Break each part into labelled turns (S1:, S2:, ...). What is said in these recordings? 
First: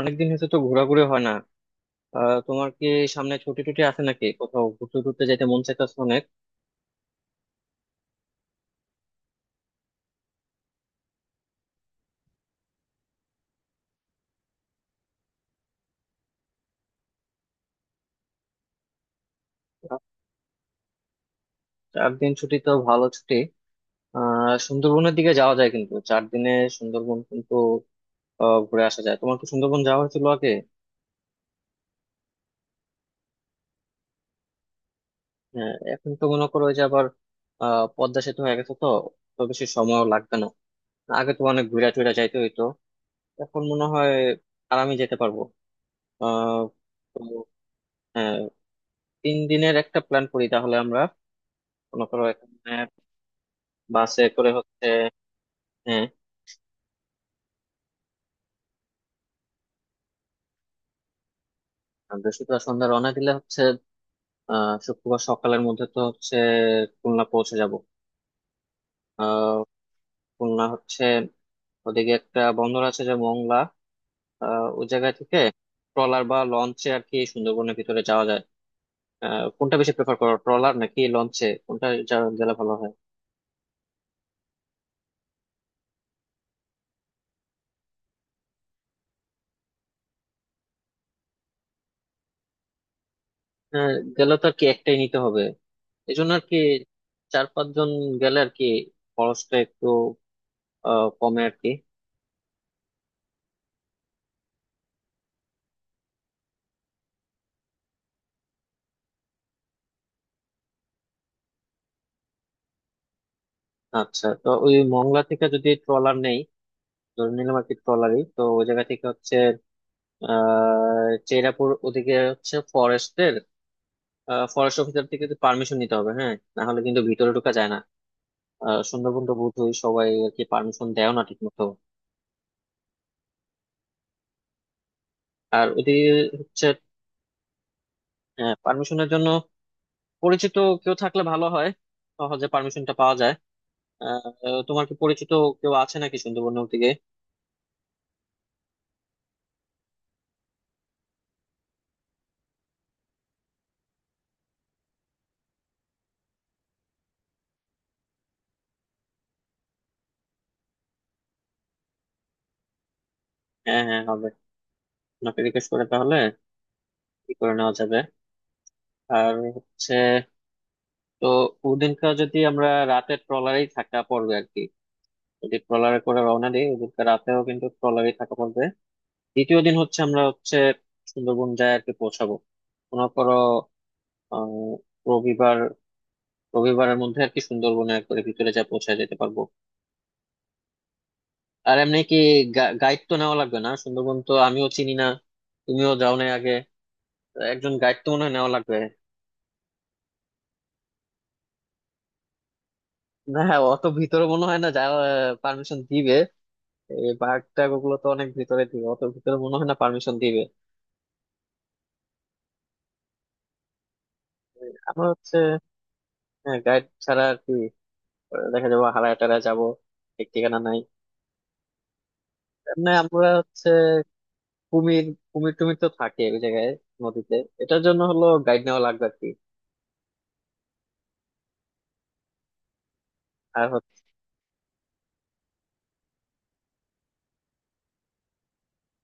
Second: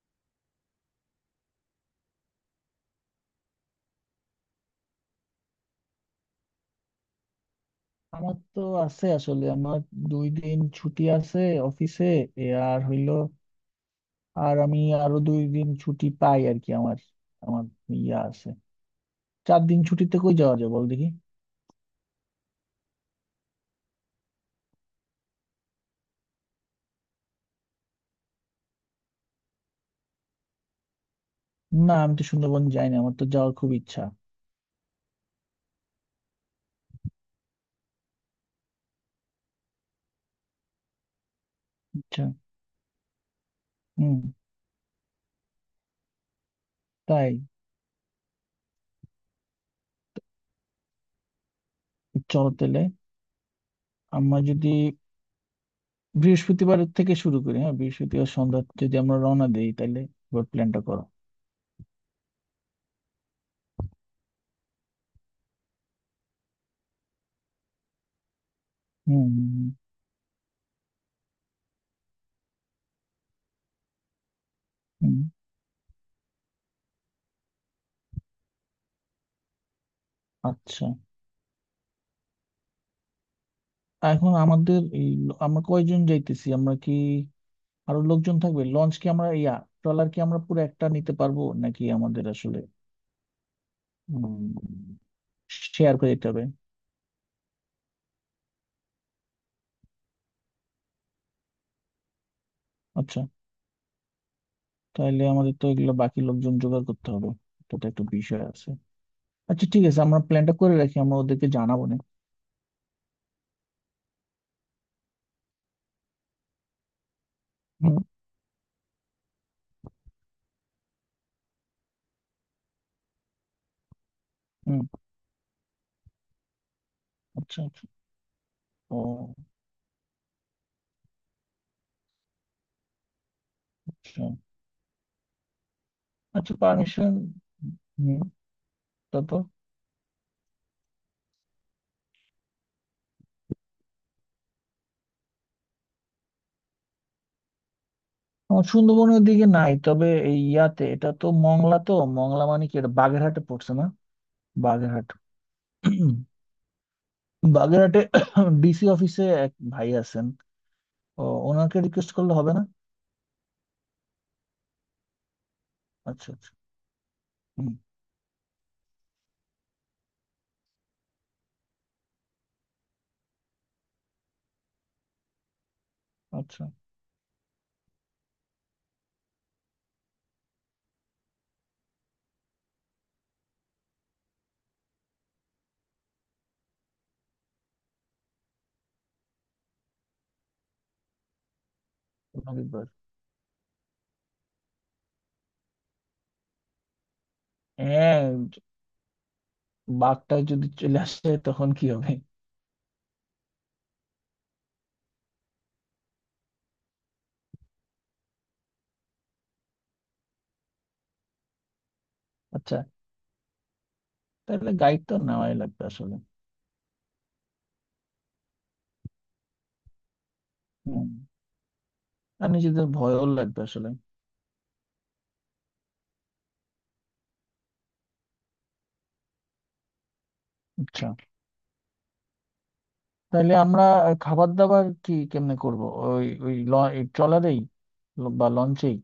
S1: অনেকদিন হয়েছে তো ঘোরাঘুরি হয় না। তোমার কি সামনে ছুটি টুটি আছে নাকি কোথাও ঘুরতে টুরতে যেতে মন চাইতেছে অনেক।
S2: আমার তো আছে আসলে আমার 2 দিন ছুটি আছে অফিসে এ আর হইলো আর আমি আরো 2 দিন ছুটি পাই আর কি আমার আমার ইয়া আছে। 4 দিন
S1: আহ,
S2: ছুটিতে কই যাওয়া যায় বল দেখি?
S1: 4 দিন ছুটি তো ভালো ছুটি। সুন্দরবনের দিকে যাওয়া যায় কিন্তু 4 দিনে সুন্দরবন কিন্তু ঘুরে আসা যায়। তোমার কি সুন্দরবন যাওয়া হয়েছিল আগে?
S2: না, আমি তো সুন্দরবন যাই না, আমার তো যাওয়ার খুব ইচ্ছা।
S1: হ্যাঁ, এখন তো মনে করো ওই যে আবার পদ্মা সেতু হয়ে গেছে তো, তো বেশি সময়ও লাগবে না। আগে তো অনেক ঘুরে টুরে
S2: আচ্ছা।
S1: যাইতে হইতো, এখন মনে হয়
S2: হুম।
S1: আরামে যেতে পারবো। আহ তো
S2: তাই।
S1: হ্যাঁ, 3 দিনের একটা প্ল্যান করি তাহলে আমরা। মনে করো
S2: চলো
S1: এখানে
S2: তাহলে
S1: বাসে
S2: আমরা
S1: করে
S2: যদি
S1: হচ্ছে। হ্যাঁ,
S2: বৃহস্পতিবার থেকে শুরু করি, হ্যাঁ বৃহস্পতিবার সন্ধ্যা যদি আমরা রওনা দেই তাহলে এবার প্ল্যানটা করো।
S1: আর বৃহস্পতিবার সন্ধ্যা রওনা দিলে হচ্ছে শুক্রবার সকালের মধ্যে তো হচ্ছে খুলনা পৌঁছে যাব।
S2: হুম
S1: আহ
S2: হুম।
S1: খুলনা হচ্ছে ওদিকে একটা বন্দর আছে যে মংলা, ওই জায়গা
S2: হুম হুম।
S1: থেকে ট্রলার বা লঞ্চে আর কি সুন্দরবনের ভিতরে যাওয়া যায়। কোনটা বেশি প্রেফার করো, ট্রলার
S2: আচ্ছা,
S1: নাকি লঞ্চে, কোনটা গেলে ভালো হয়?
S2: এখন আমাদের এই আমরা কয়জন যাইতেছি, আমরা কি আরো লোকজন থাকবে? লঞ্চ কি আমরা ইয়া ট্রলার কি আমরা পুরো একটা নিতে পারবো নাকি আমাদের আসলে
S1: হ্যাঁ, গেলে তো আর কি একটাই নিতে হবে।
S2: শেয়ার করে
S1: এই
S2: দিতে
S1: জন্য
S2: হবে?
S1: আর কি চার পাঁচজন গেলে আর কি খরচটা একটু কমে আর কি।
S2: আচ্ছা, তাহলে আমাদের তো এগুলো বাকি লোকজন জোগাড় করতে হবে, এটা তো একটা বিষয় আছে। আচ্ছা ঠিক আছে, আমরা প্ল্যানটা করে রাখি, আমরা ওদেরকে জানাবো না।
S1: আচ্ছা, তো ওই মংলা থেকে যদি ট্রলার নেই, ধরে নিলাম আর কি
S2: হুম
S1: ট্রলারই তো ওই জায়গা থেকে হচ্ছে। আহ চেরাপুর ওদিকে হচ্ছে ফরেস্টের, ফরেস্ট
S2: হুম।
S1: অফিসার থেকে পারমিশন নিতে হবে, হ্যাঁ না হলে কিন্তু ভিতরে ঢোকা
S2: আচ্ছা
S1: যায় না।
S2: আচ্ছা।
S1: সুন্দরবন তো
S2: ও,
S1: বোধহয় সবাই আর কি পারমিশন দেয় না ঠিক মতো।
S2: আচ্ছা।
S1: আর ওদিকে
S2: আচ্ছা
S1: হচ্ছে
S2: পারমিশন। হুম।
S1: পারমিশনের জন্য
S2: তারপর।
S1: পরিচিত কেউ থাকলে ভালো হয়, সহজে পারমিশনটা পাওয়া যায়। আহ, তোমার কি পরিচিত কেউ আছে নাকি সুন্দরবনের দিকে?
S2: আমার সুন্দরবনের দিকে নাই, তবে এই ইয়াতে এটা তো মংলা তো। মংলা মানে কি এটা বাগেরহাটে পড়ছে না? বাগেরহাট। বাগেরহাটে ডিসি অফিসে এক ভাই আছেন। ও, ওনাকে রিকোয়েস্ট করলে হবে না?
S1: হ্যাঁ হ্যাঁ হবে। আপনাকে জিজ্ঞেস করে তাহলে
S2: আচ্ছা আচ্ছা।
S1: কি করে
S2: হুম।
S1: নেওয়া যাবে। আর হচ্ছে তো ওদিনকার যদি আমরা রাতে ট্রলারেই থাকা পড়বে আর কি, যদি ট্রলারে করে রওনা
S2: আচ্ছা।
S1: দিই ওদিনকার রাতেও কিন্তু ট্রলারেই থাকা পড়বে। দ্বিতীয় দিন হচ্ছে আমরা হচ্ছে সুন্দরবন যায় আর কি পৌঁছাবো। মনে করো আহ রবিবার, রবিবারের মধ্যে আর কি সুন্দরবনে একবারে ভিতরে যা পৌঁছায় যেতে পারবো। আর এমনি কি
S2: রবির বার।
S1: গাইড তো নেওয়া লাগবে না? সুন্দরবন তো আমিও চিনি না, তুমিও যাও নাই আগে, একজন গাইড তো
S2: হ্যাঁ।
S1: মনে হয় নেওয়া লাগবে।
S2: বাঘটা যদি চলে আসে তখন কি হবে?
S1: না হ্যাঁ, অত ভিতরে মনে হয় না যাওয়া পারমিশন দিবে, এই পার্ক টার্ক ওগুলো তো অনেক ভিতরে দিবে, অত ভিতরে মনে হয় না পারমিশন দিবে।
S2: আচ্ছা, তাহলে গাইড
S1: আমরা
S2: তো
S1: হচ্ছে
S2: নেওয়াই লাগবে আসলে।
S1: গাইড ছাড়া আর কি দেখা যাবো হারায় টারায় যাবো, ঠিক ঠিকানা নাই।
S2: হুম। আর নিজেদের
S1: না
S2: ভয়ও
S1: আমরা
S2: লাগবে
S1: হচ্ছে
S2: আসলে।
S1: কুমির কুমির টুমির তো থাকে ওই জায়গায় নদীতে, এটার জন্য হলো গাইড নেওয়া লাগবে আর কি।
S2: আচ্ছা তাহলে
S1: আর
S2: আমরা
S1: হচ্ছে
S2: খাবার দাবার কি কেমনে করব? ওই ওই ল- এই ট্রলারেই বা লঞ্চেই?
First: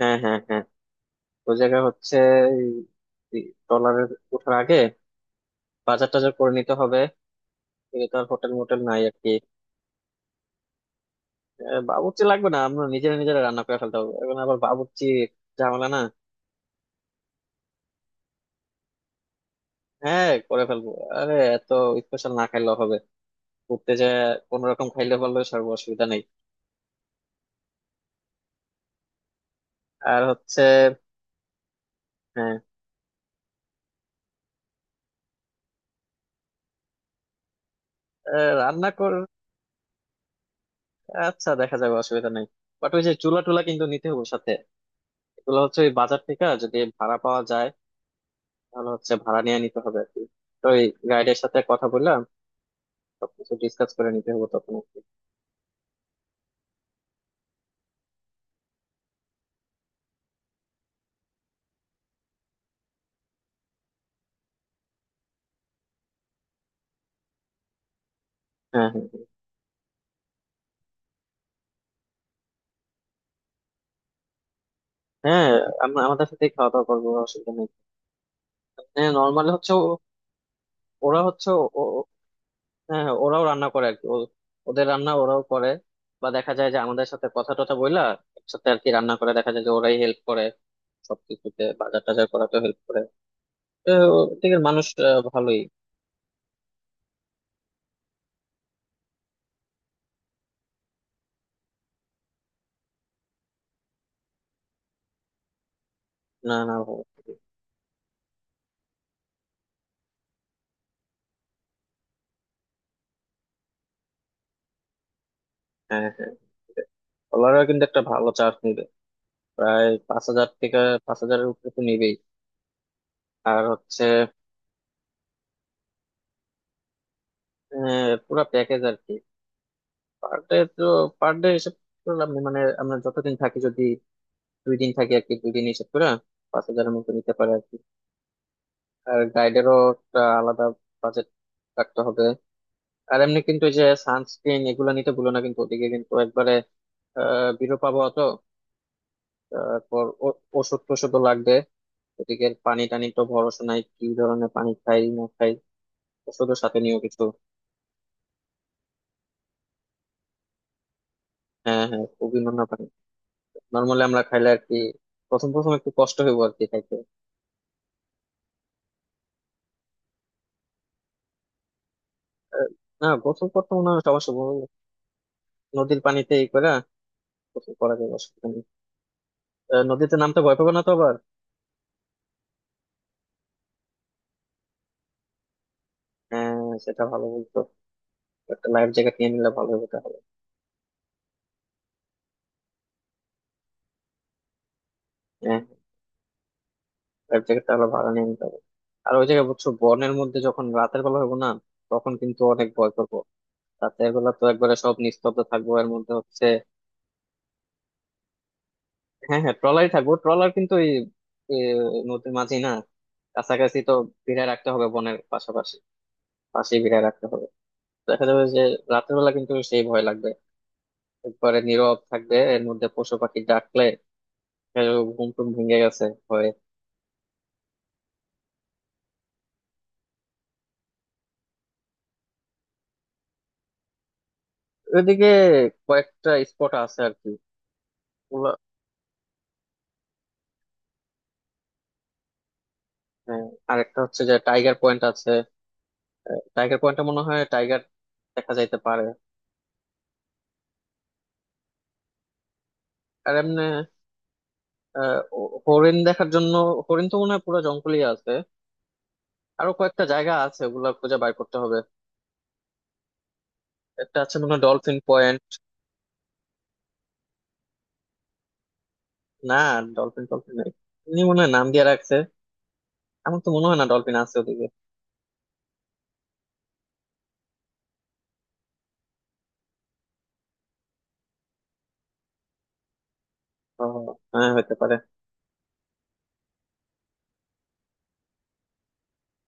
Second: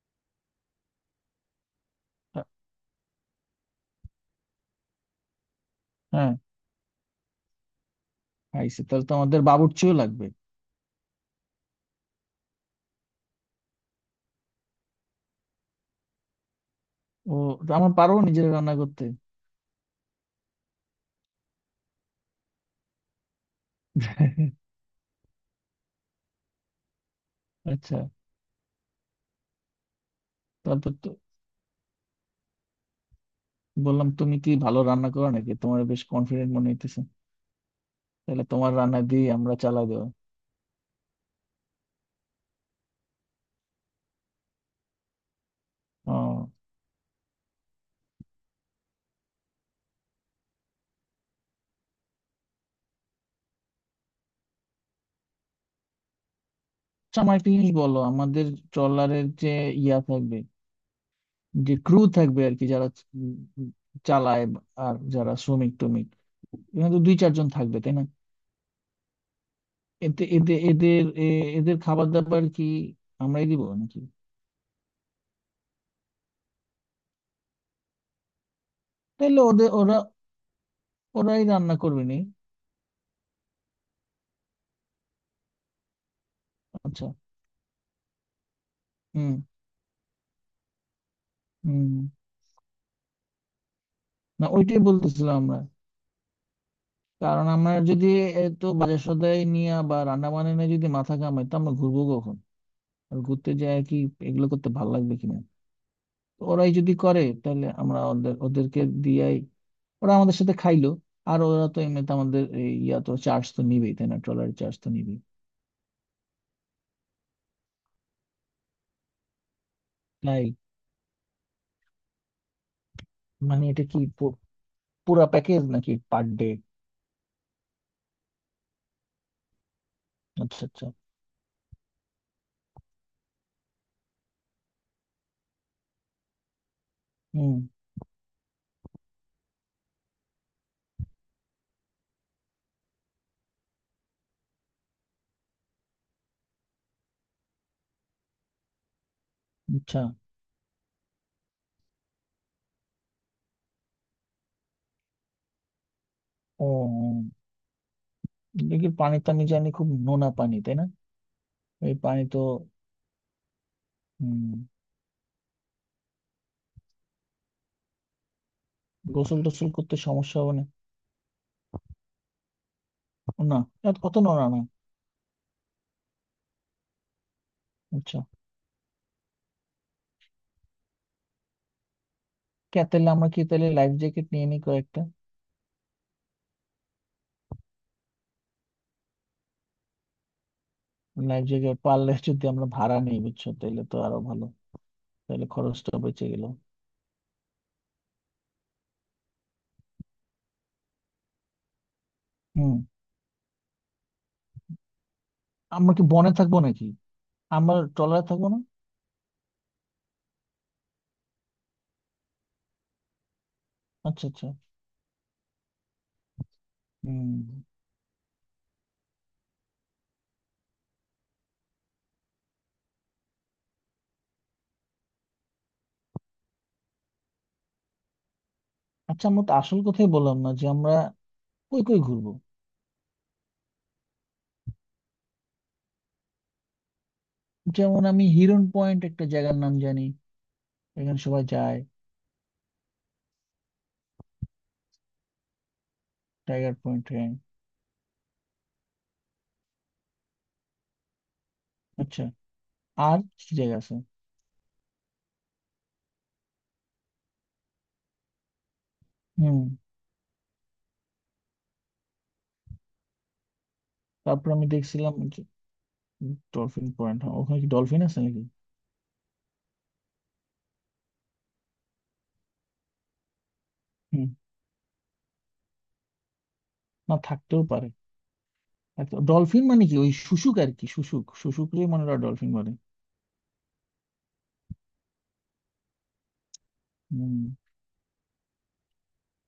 S1: হ্যাঁ হ্যাঁ হ্যাঁ, ওই জায়গায় হচ্ছে ট্রলারে ওঠার আগে বাজার টাজার
S2: হ্যাঁ।
S1: করে নিতে হবে, এগুলো তো আর হোটেল মোটেল
S2: আইসে
S1: নাই
S2: তাহলে তো
S1: আর কি।
S2: আমাদের বাবুর্চিও লাগবে।
S1: বাবুর্চি লাগবে না, আমরা নিজেরা নিজেরা রান্না করে ফেলতে হবে, এখন আবার বাবুর্চি ঝামেলা না।
S2: ও, আমরা পারবো নিজেরা রান্না করতে?
S1: হ্যাঁ করে ফেলবো, আরে এত স্পেশাল না খাইলেও হবে, ঘুরতে যায় কোন রকম খাইলে পারলেও সর্ব অসুবিধা নেই।
S2: আচ্ছা।
S1: আর হচ্ছে
S2: তারপর তো
S1: হ্যাঁ,
S2: বললাম তুমি কি ভালো রান্না করো নাকি, তোমার বেশ কনফিডেন্ট মনে হইতেছে, তাহলে তোমার
S1: রান্না
S2: রান্না
S1: কর
S2: দিয়ে আমরা চালা দেবো।
S1: আচ্ছা দেখা যাবে অসুবিধা নেই। বাট ওই যে চুলা টুলা কিন্তু নিতে হবে সাথে, এগুলো হচ্ছে ওই বাজার থেকে
S2: ও,
S1: যদি ভাড়া পাওয়া যায় তাহলে হচ্ছে ভাড়া নিয়ে নিতে হবে আর কি। তো ওই গাইডের সাথে কথা বললাম সবকিছু ডিসকাস করে নিতে হবে তখন আর কি।
S2: আচ্ছা। আমার একটা জিনিস বলো, আমাদের ট্রলারের যে ইয়া থাকবে, যে ক্রু থাকবে আর কি, যারা উম চালায় আর যারা শ্রমিক টমিক এখানে তো দুই চারজন থাকবে তাই না?
S1: হ্যাঁ হ্যাঁ
S2: এতে এদের এদের এ- এদের খাবার দাবার কি আমরাই দিব নাকি?
S1: হ্যাঁ, আমরা আমাদের সাথেই খাওয়া দাওয়া করবো, অসুবিধা নেই। হ্যাঁ
S2: তাইলে
S1: নর্মালি
S2: ওদের
S1: হচ্ছে
S2: ওরা
S1: ওরা
S2: ওরাই
S1: হচ্ছে,
S2: রান্না করবে নি?
S1: হ্যাঁ হ্যাঁ, ওরাও রান্না করে আর কি, ওদের রান্না ওরাও করে, বা দেখা যায় যে আমাদের
S2: আচ্ছা।
S1: সাথে কথা টথা বইলা একসাথে আর কি রান্না করে,
S2: হুম
S1: দেখা যায় যে ওরাই হেল্প করে সবকিছুতে,
S2: হুম।
S1: বাজার টাজার করাতে হেল্প করে। তো
S2: না,
S1: ঠিক
S2: ওইটাই
S1: মানুষ
S2: বলতেছিলাম। আমরা,
S1: ভালোই।
S2: কারণ আমরা যদি এত বাজার সদাই নিয়ে বা রান্না বান্না নিয়ে যদি মাথা ঘামাই তো আমরা ঘুরবো কখন? আর ঘুরতে যায় কি এগুলো করতে ভালো লাগবে কিনা। তো
S1: না
S2: ওরাই
S1: না
S2: যদি করে
S1: ভালো,
S2: তাহলে আমরা ওদেরকে দিয়াই ওরা আমাদের সাথে খাইলো। আর ওরা তো এমনিতে আমাদের এই ইয়া তো চার্জ তো নিবেই তাই না, ট্রলারের চার্জ তো নিবেই।
S1: হ্যাঁ হ্যাঁ, ডলারও কিন্তু একটা ভালো চার্জ নিবে, প্রায় পাঁচ
S2: তাই
S1: হাজার থেকে 5 হাজারের উপরে তো নিবেই। আর
S2: মানে এটা কি
S1: হচ্ছে
S2: পুরা প্যাকেজ নাকি পার ডে?
S1: পুরো প্যাকেজ আর কি, পার ডে
S2: আচ্ছা
S1: তো
S2: আচ্ছা।
S1: পার ডে হিসেব করলাম মানে আমরা যতদিন থাকি, যদি 2 দিন থাকি আর কি 2 দিন হিসেব করে 5 হাজারের মতো নিতে পারে
S2: হুম।
S1: আর কি। আর গাইডেরও একটা আলাদা বাজেট রাখতে হবে। আর এমনি কিন্তু এই যে সানস্ক্রিন এগুলো নিতে ভুলো না, কিন্তু ওদিকে কিন্তু একবারে বিরো পাবো তো।
S2: আচ্ছা।
S1: তারপর ওষুধ টষুধও লাগবে, ওদিকে পানি টানি তো ভরসা নাই, কি ধরনের পানি খাই না খাই, ওষুধের সাথে নিয়েও কিছু।
S2: ও, দেখি পানি তো আমি জানি খুব নোনা পানি তাই না?
S1: হ্যাঁ
S2: এই
S1: হ্যাঁ,
S2: পানি
S1: খুবই
S2: তো
S1: নোনা পানি নর্মালি আমরা খাইলে আর
S2: হম।
S1: কি প্রথম প্রথম একটু কষ্ট হইব আর কি খাইতে।
S2: গোসল টোসল করতে সমস্যা হবে না?
S1: আহ, না, গোসল
S2: না,
S1: করতে মনে হয়
S2: অত
S1: সমস্যা
S2: নোংরা
S1: হবে
S2: না।
S1: না। নদীর পানিতে এই করে গোসল করা যায়,
S2: আচ্ছা,
S1: অসুবিধা নেই। নদীতে নামতে ভয় পাবে না তো আবার?
S2: কে তাহলে, আমরা কি তাহলে লাইফ জ্যাকেট নিয়ে নিই কয়েকটা?
S1: হ্যাঁ, সেটা ভালো বলতো, একটা লাইফ জ্যাকেট নিয়ে নিলে ভালো হবে তাহলে।
S2: লাইফ জ্যাকেট পারলে যদি আমরা ভাড়া নিই বুঝছো, তাহলে তো আরো ভালো, তাহলে
S1: হ্যাঁ,
S2: খরচটা বেঁচে গেল।
S1: লাইফ জ্যাকেট তাহলে ভাড়া নিয়ে নিতে হবে। আর ওই জায়গায় বুঝছো বনের মধ্যে যখন রাতের বেলা হবো না তখন কিন্তু অনেক
S2: হুম।
S1: ভয় করবো। রাতের বেলা তো একবারে সব নিস্তব্ধ থাকবো এর
S2: আমরা কি
S1: মধ্যে
S2: বনে
S1: হচ্ছে
S2: থাকবো নাকি, আমরা ট্রলারে থাকবো না?
S1: হ্যাঁ হ্যাঁ, ট্রলারই থাকবো, ট্রলার কিন্তু এই এ, নদীর মাঝেই না, কাছাকাছি তো
S2: আচ্ছা আচ্ছা।
S1: ভিড়ায় রাখতে হবে বনের পাশাপাশি, পাশেই ভিড়ায় রাখতে
S2: হুম।
S1: হবে। দেখা যাবে যে রাতের বেলা কিন্তু সেই ভয় লাগবে, একবারে নীরব থাকবে এর মধ্যে পশু পাখি ডাকলে এ, ঘুম টুম ভেঙে গেছে ভয়ে।
S2: আচ্ছা আমরা তো আসল কথাই বললাম না যে আমরা কই কই ঘুরবো।
S1: ওইদিকে কয়েকটা স্পট আছে আর
S2: যেমন আমি
S1: কি,
S2: হিরন পয়েন্ট একটা জায়গার নাম জানি, এখানে সবাই যায়।
S1: হ্যাঁ, আরেকটা হচ্ছে যে টাইগার পয়েন্ট আছে,
S2: টাইগার
S1: টাইগার পয়েন্টে
S2: পয়েন্ট,
S1: মনে
S2: হ্যাঁ।
S1: হয় টাইগার দেখা যাইতে পারে।
S2: আচ্ছা, আর
S1: আর
S2: কি
S1: এমনি
S2: জায়গা আছে?
S1: হরিণ দেখার জন্য হরিণ তো মনে হয় পুরো জঙ্গলই আছে।
S2: হুম।
S1: আরো কয়েকটা জায়গা আছে, ওগুলা খুঁজে বাইর করতে হবে, একটা আছে
S2: তারপর
S1: মনে হয়
S2: আমি
S1: ডলফিন
S2: দেখছিলাম যে
S1: পয়েন্ট।
S2: ডলফিন পয়েন্ট, ওখানে কি ডলফিন আছে নাকি?
S1: না ডলফিন ডলফিন নেই, এমনি মনে হয় নাম দিয়ে রাখছে, আমার তো মনে হয় না ডলফিন
S2: হুম,
S1: আছে ওদিকে।
S2: না থাকতেও পারে। ডলফিন মানে কি ওই শুশুক আর কি, শুশুককে মনে হয় ডলফিন বলে।
S1: ও, হ্যাঁ হতে পারে।
S2: হুম,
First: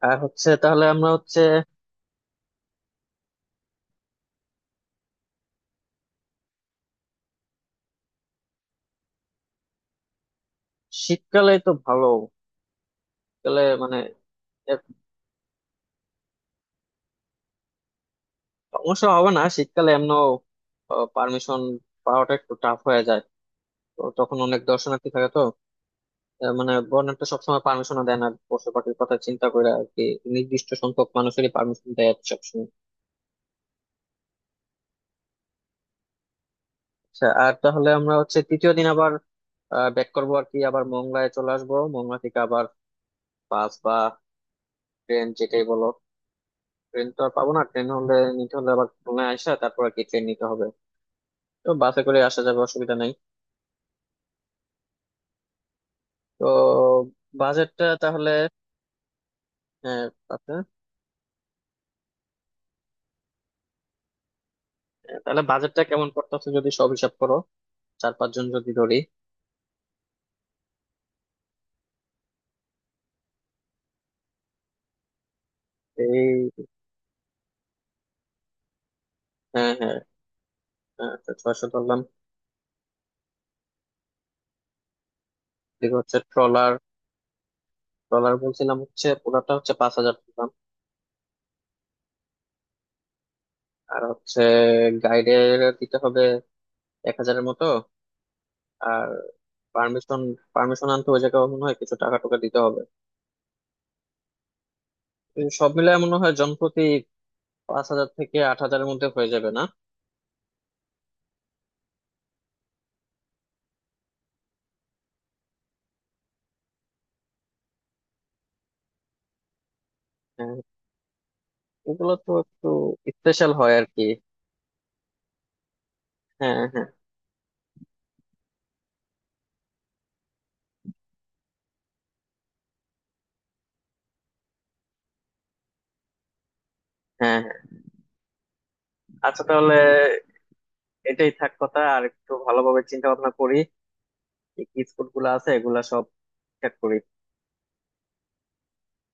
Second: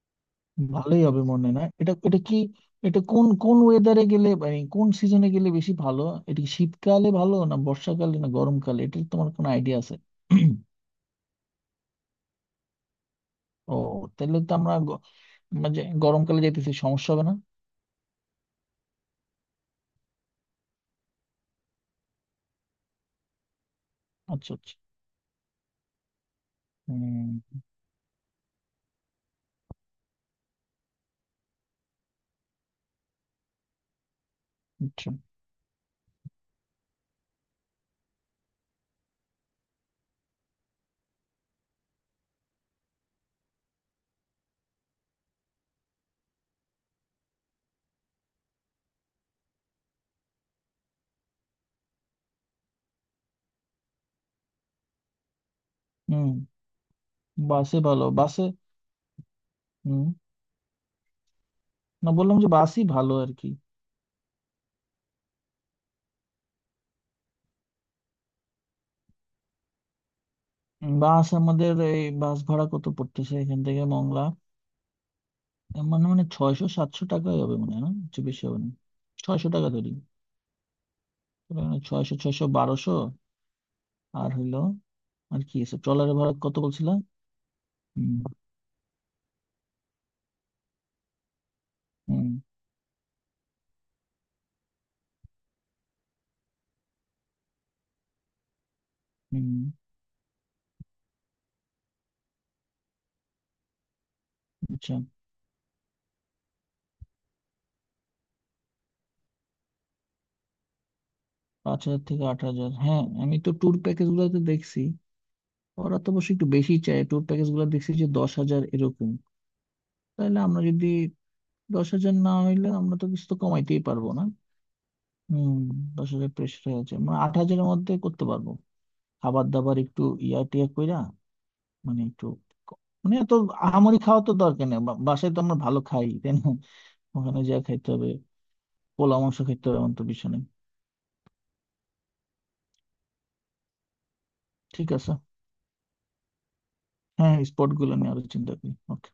S1: আর হচ্ছে তাহলে
S2: ভালোই
S1: আমরা
S2: হবে
S1: হচ্ছে
S2: মনে। না, এটা এটা কি, এটা কোন কোন ওয়েদারে গেলে, মানে কোন সিজনে গেলে বেশি ভালো, এটা কি শীতকালে ভালো না বর্ষাকালে না গরমকালে, এটার তোমার কোনো আইডিয়া আছে?
S1: শীতকালে তো ভালো, শীতকালে
S2: ও,
S1: মানে
S2: তাহলে তো
S1: এ,
S2: আমরা মানে গরমকালে যেতেছি সমস্যা হবে না?
S1: সমস্যা হবে না, শীতকালে এমন পারমিশন পাওয়াটা একটু টাফ হয়ে যায়, তো তখন
S2: আচ্ছা
S1: অনেক
S2: আচ্ছা।
S1: দর্শনার্থী থাকে তো। মানে বন্যাটা
S2: হুম।
S1: সবসময় পারমিশনও দেয় না পশু পাখির কথা চিন্তা করে আর কি, নির্দিষ্ট সংখ্যক মানুষেরই পারমিশন দেয় আর কি সবসময়।
S2: আচ্ছা।
S1: আচ্ছা, আর তাহলে আমরা হচ্ছে তৃতীয় দিন আবার ব্যাক করবো আর কি, আবার মংলায় চলে আসবো, মংলা থেকে আবার বাস বা ট্রেন যেটাই বলো। ট্রেন তো আর পাবো না, ট্রেন হলে নিতে হলে আবার খুলনায় আসা, তারপর আর কি ট্রেন নিতে হবে, তো বাসে করে আসা যাবে অসুবিধা নেই।
S2: হুম।
S1: তো
S2: বাসে
S1: বাজেটটা
S2: ভালো,
S1: তাহলে
S2: বাসে।
S1: আহ,
S2: হুম।
S1: আচ্ছা,
S2: না বললাম যে বাসই ভালো আর কি।
S1: তাহলে বাজেটটা কেমন পড়তেছে যদি সব হিসাব করো, চার পাঁচজন যদি ধরি।
S2: বাস আমাদের এই বাস ভাড়া কত পড়তেছে এখান থেকে মংলা? এর মানে মানে
S1: এই
S2: 600-700 টাকাই হবে মনে হয়, না কিছু বেশি হবে না। ছয়শো টাকা
S1: হ্যাঁ
S2: ধরি।
S1: হ্যাঁ, হ্যাঁ তো 600 ধরলাম।
S2: 600 ছয়শো বারোশো। আর হইলো আর কি আছে,
S1: এদিকে হচ্ছে
S2: ট্রলারের ভাড়া কত
S1: ট্রলার,
S2: বলছিলাম। হুম।
S1: ট্রলার বলছিলাম হচ্ছে পুরাটা হচ্ছে 5 হাজার ধরলাম।
S2: হুম।
S1: আর হচ্ছে গাইডের দিতে হবে 1 হাজারের মতো। আর
S2: হুম।
S1: পারমিশন পারমিশন আনতে ওই জায়গায় মনে হয় কিছু টাকা টুকা দিতে হবে।
S2: আচ্ছা।
S1: এই সব মিলে মনে হয় জনপ্রতি 5 হাজার থেকে 8 হাজারের মধ্যে হয়ে যাবে না?
S2: 5,000 থেকে 8,000, হ্যাঁ আমি তো ট্যুর প্যাকেজ গুলোতে দেখছি, ওরা তো অবশ্যই একটু বেশি চায়। ট্যুর প্যাকেজ গুলো দেখছি যে 10,000 এরকম। তাহলে
S1: হ্যাঁ,
S2: আমরা যদি দশ
S1: এগুলো
S2: হাজার
S1: তো
S2: না হইলে
S1: একটু
S2: আমরা তো কিছু তো
S1: স্পেশাল হয়
S2: কমাইতেই
S1: আর কি।
S2: পারবো না। হম। 10,000
S1: হ্যাঁ
S2: প্রেশারে
S1: হ্যাঁ
S2: আছে, মানে 8,000-এর মধ্যে করতে পারবো। খাবার দাবার একটু ইয়া টিয়া কইরা, মানে একটু, মানে এত আহামরি খাওয়া তো দরকার নেই। বাসায় তো আমরা ভালো খাই তাই না,
S1: হ্যাঁ
S2: ওখানে যা
S1: হ্যাঁ।
S2: খাইতে হবে পোলা মাংস
S1: আচ্ছা
S2: খাইতে
S1: তাহলে
S2: হবে এমন তো বিষয় নেই।
S1: এটাই থাক কথা, আর একটু ভালোভাবে চিন্তা ভাবনা করি, কি
S2: ঠিক
S1: স্কুল
S2: আছে।
S1: গুলো আছে এগুলা সব ঠিক করি।
S2: হ্যাঁ স্পট গুলো নিয়ে আরো চিন্তা করি, ওকে।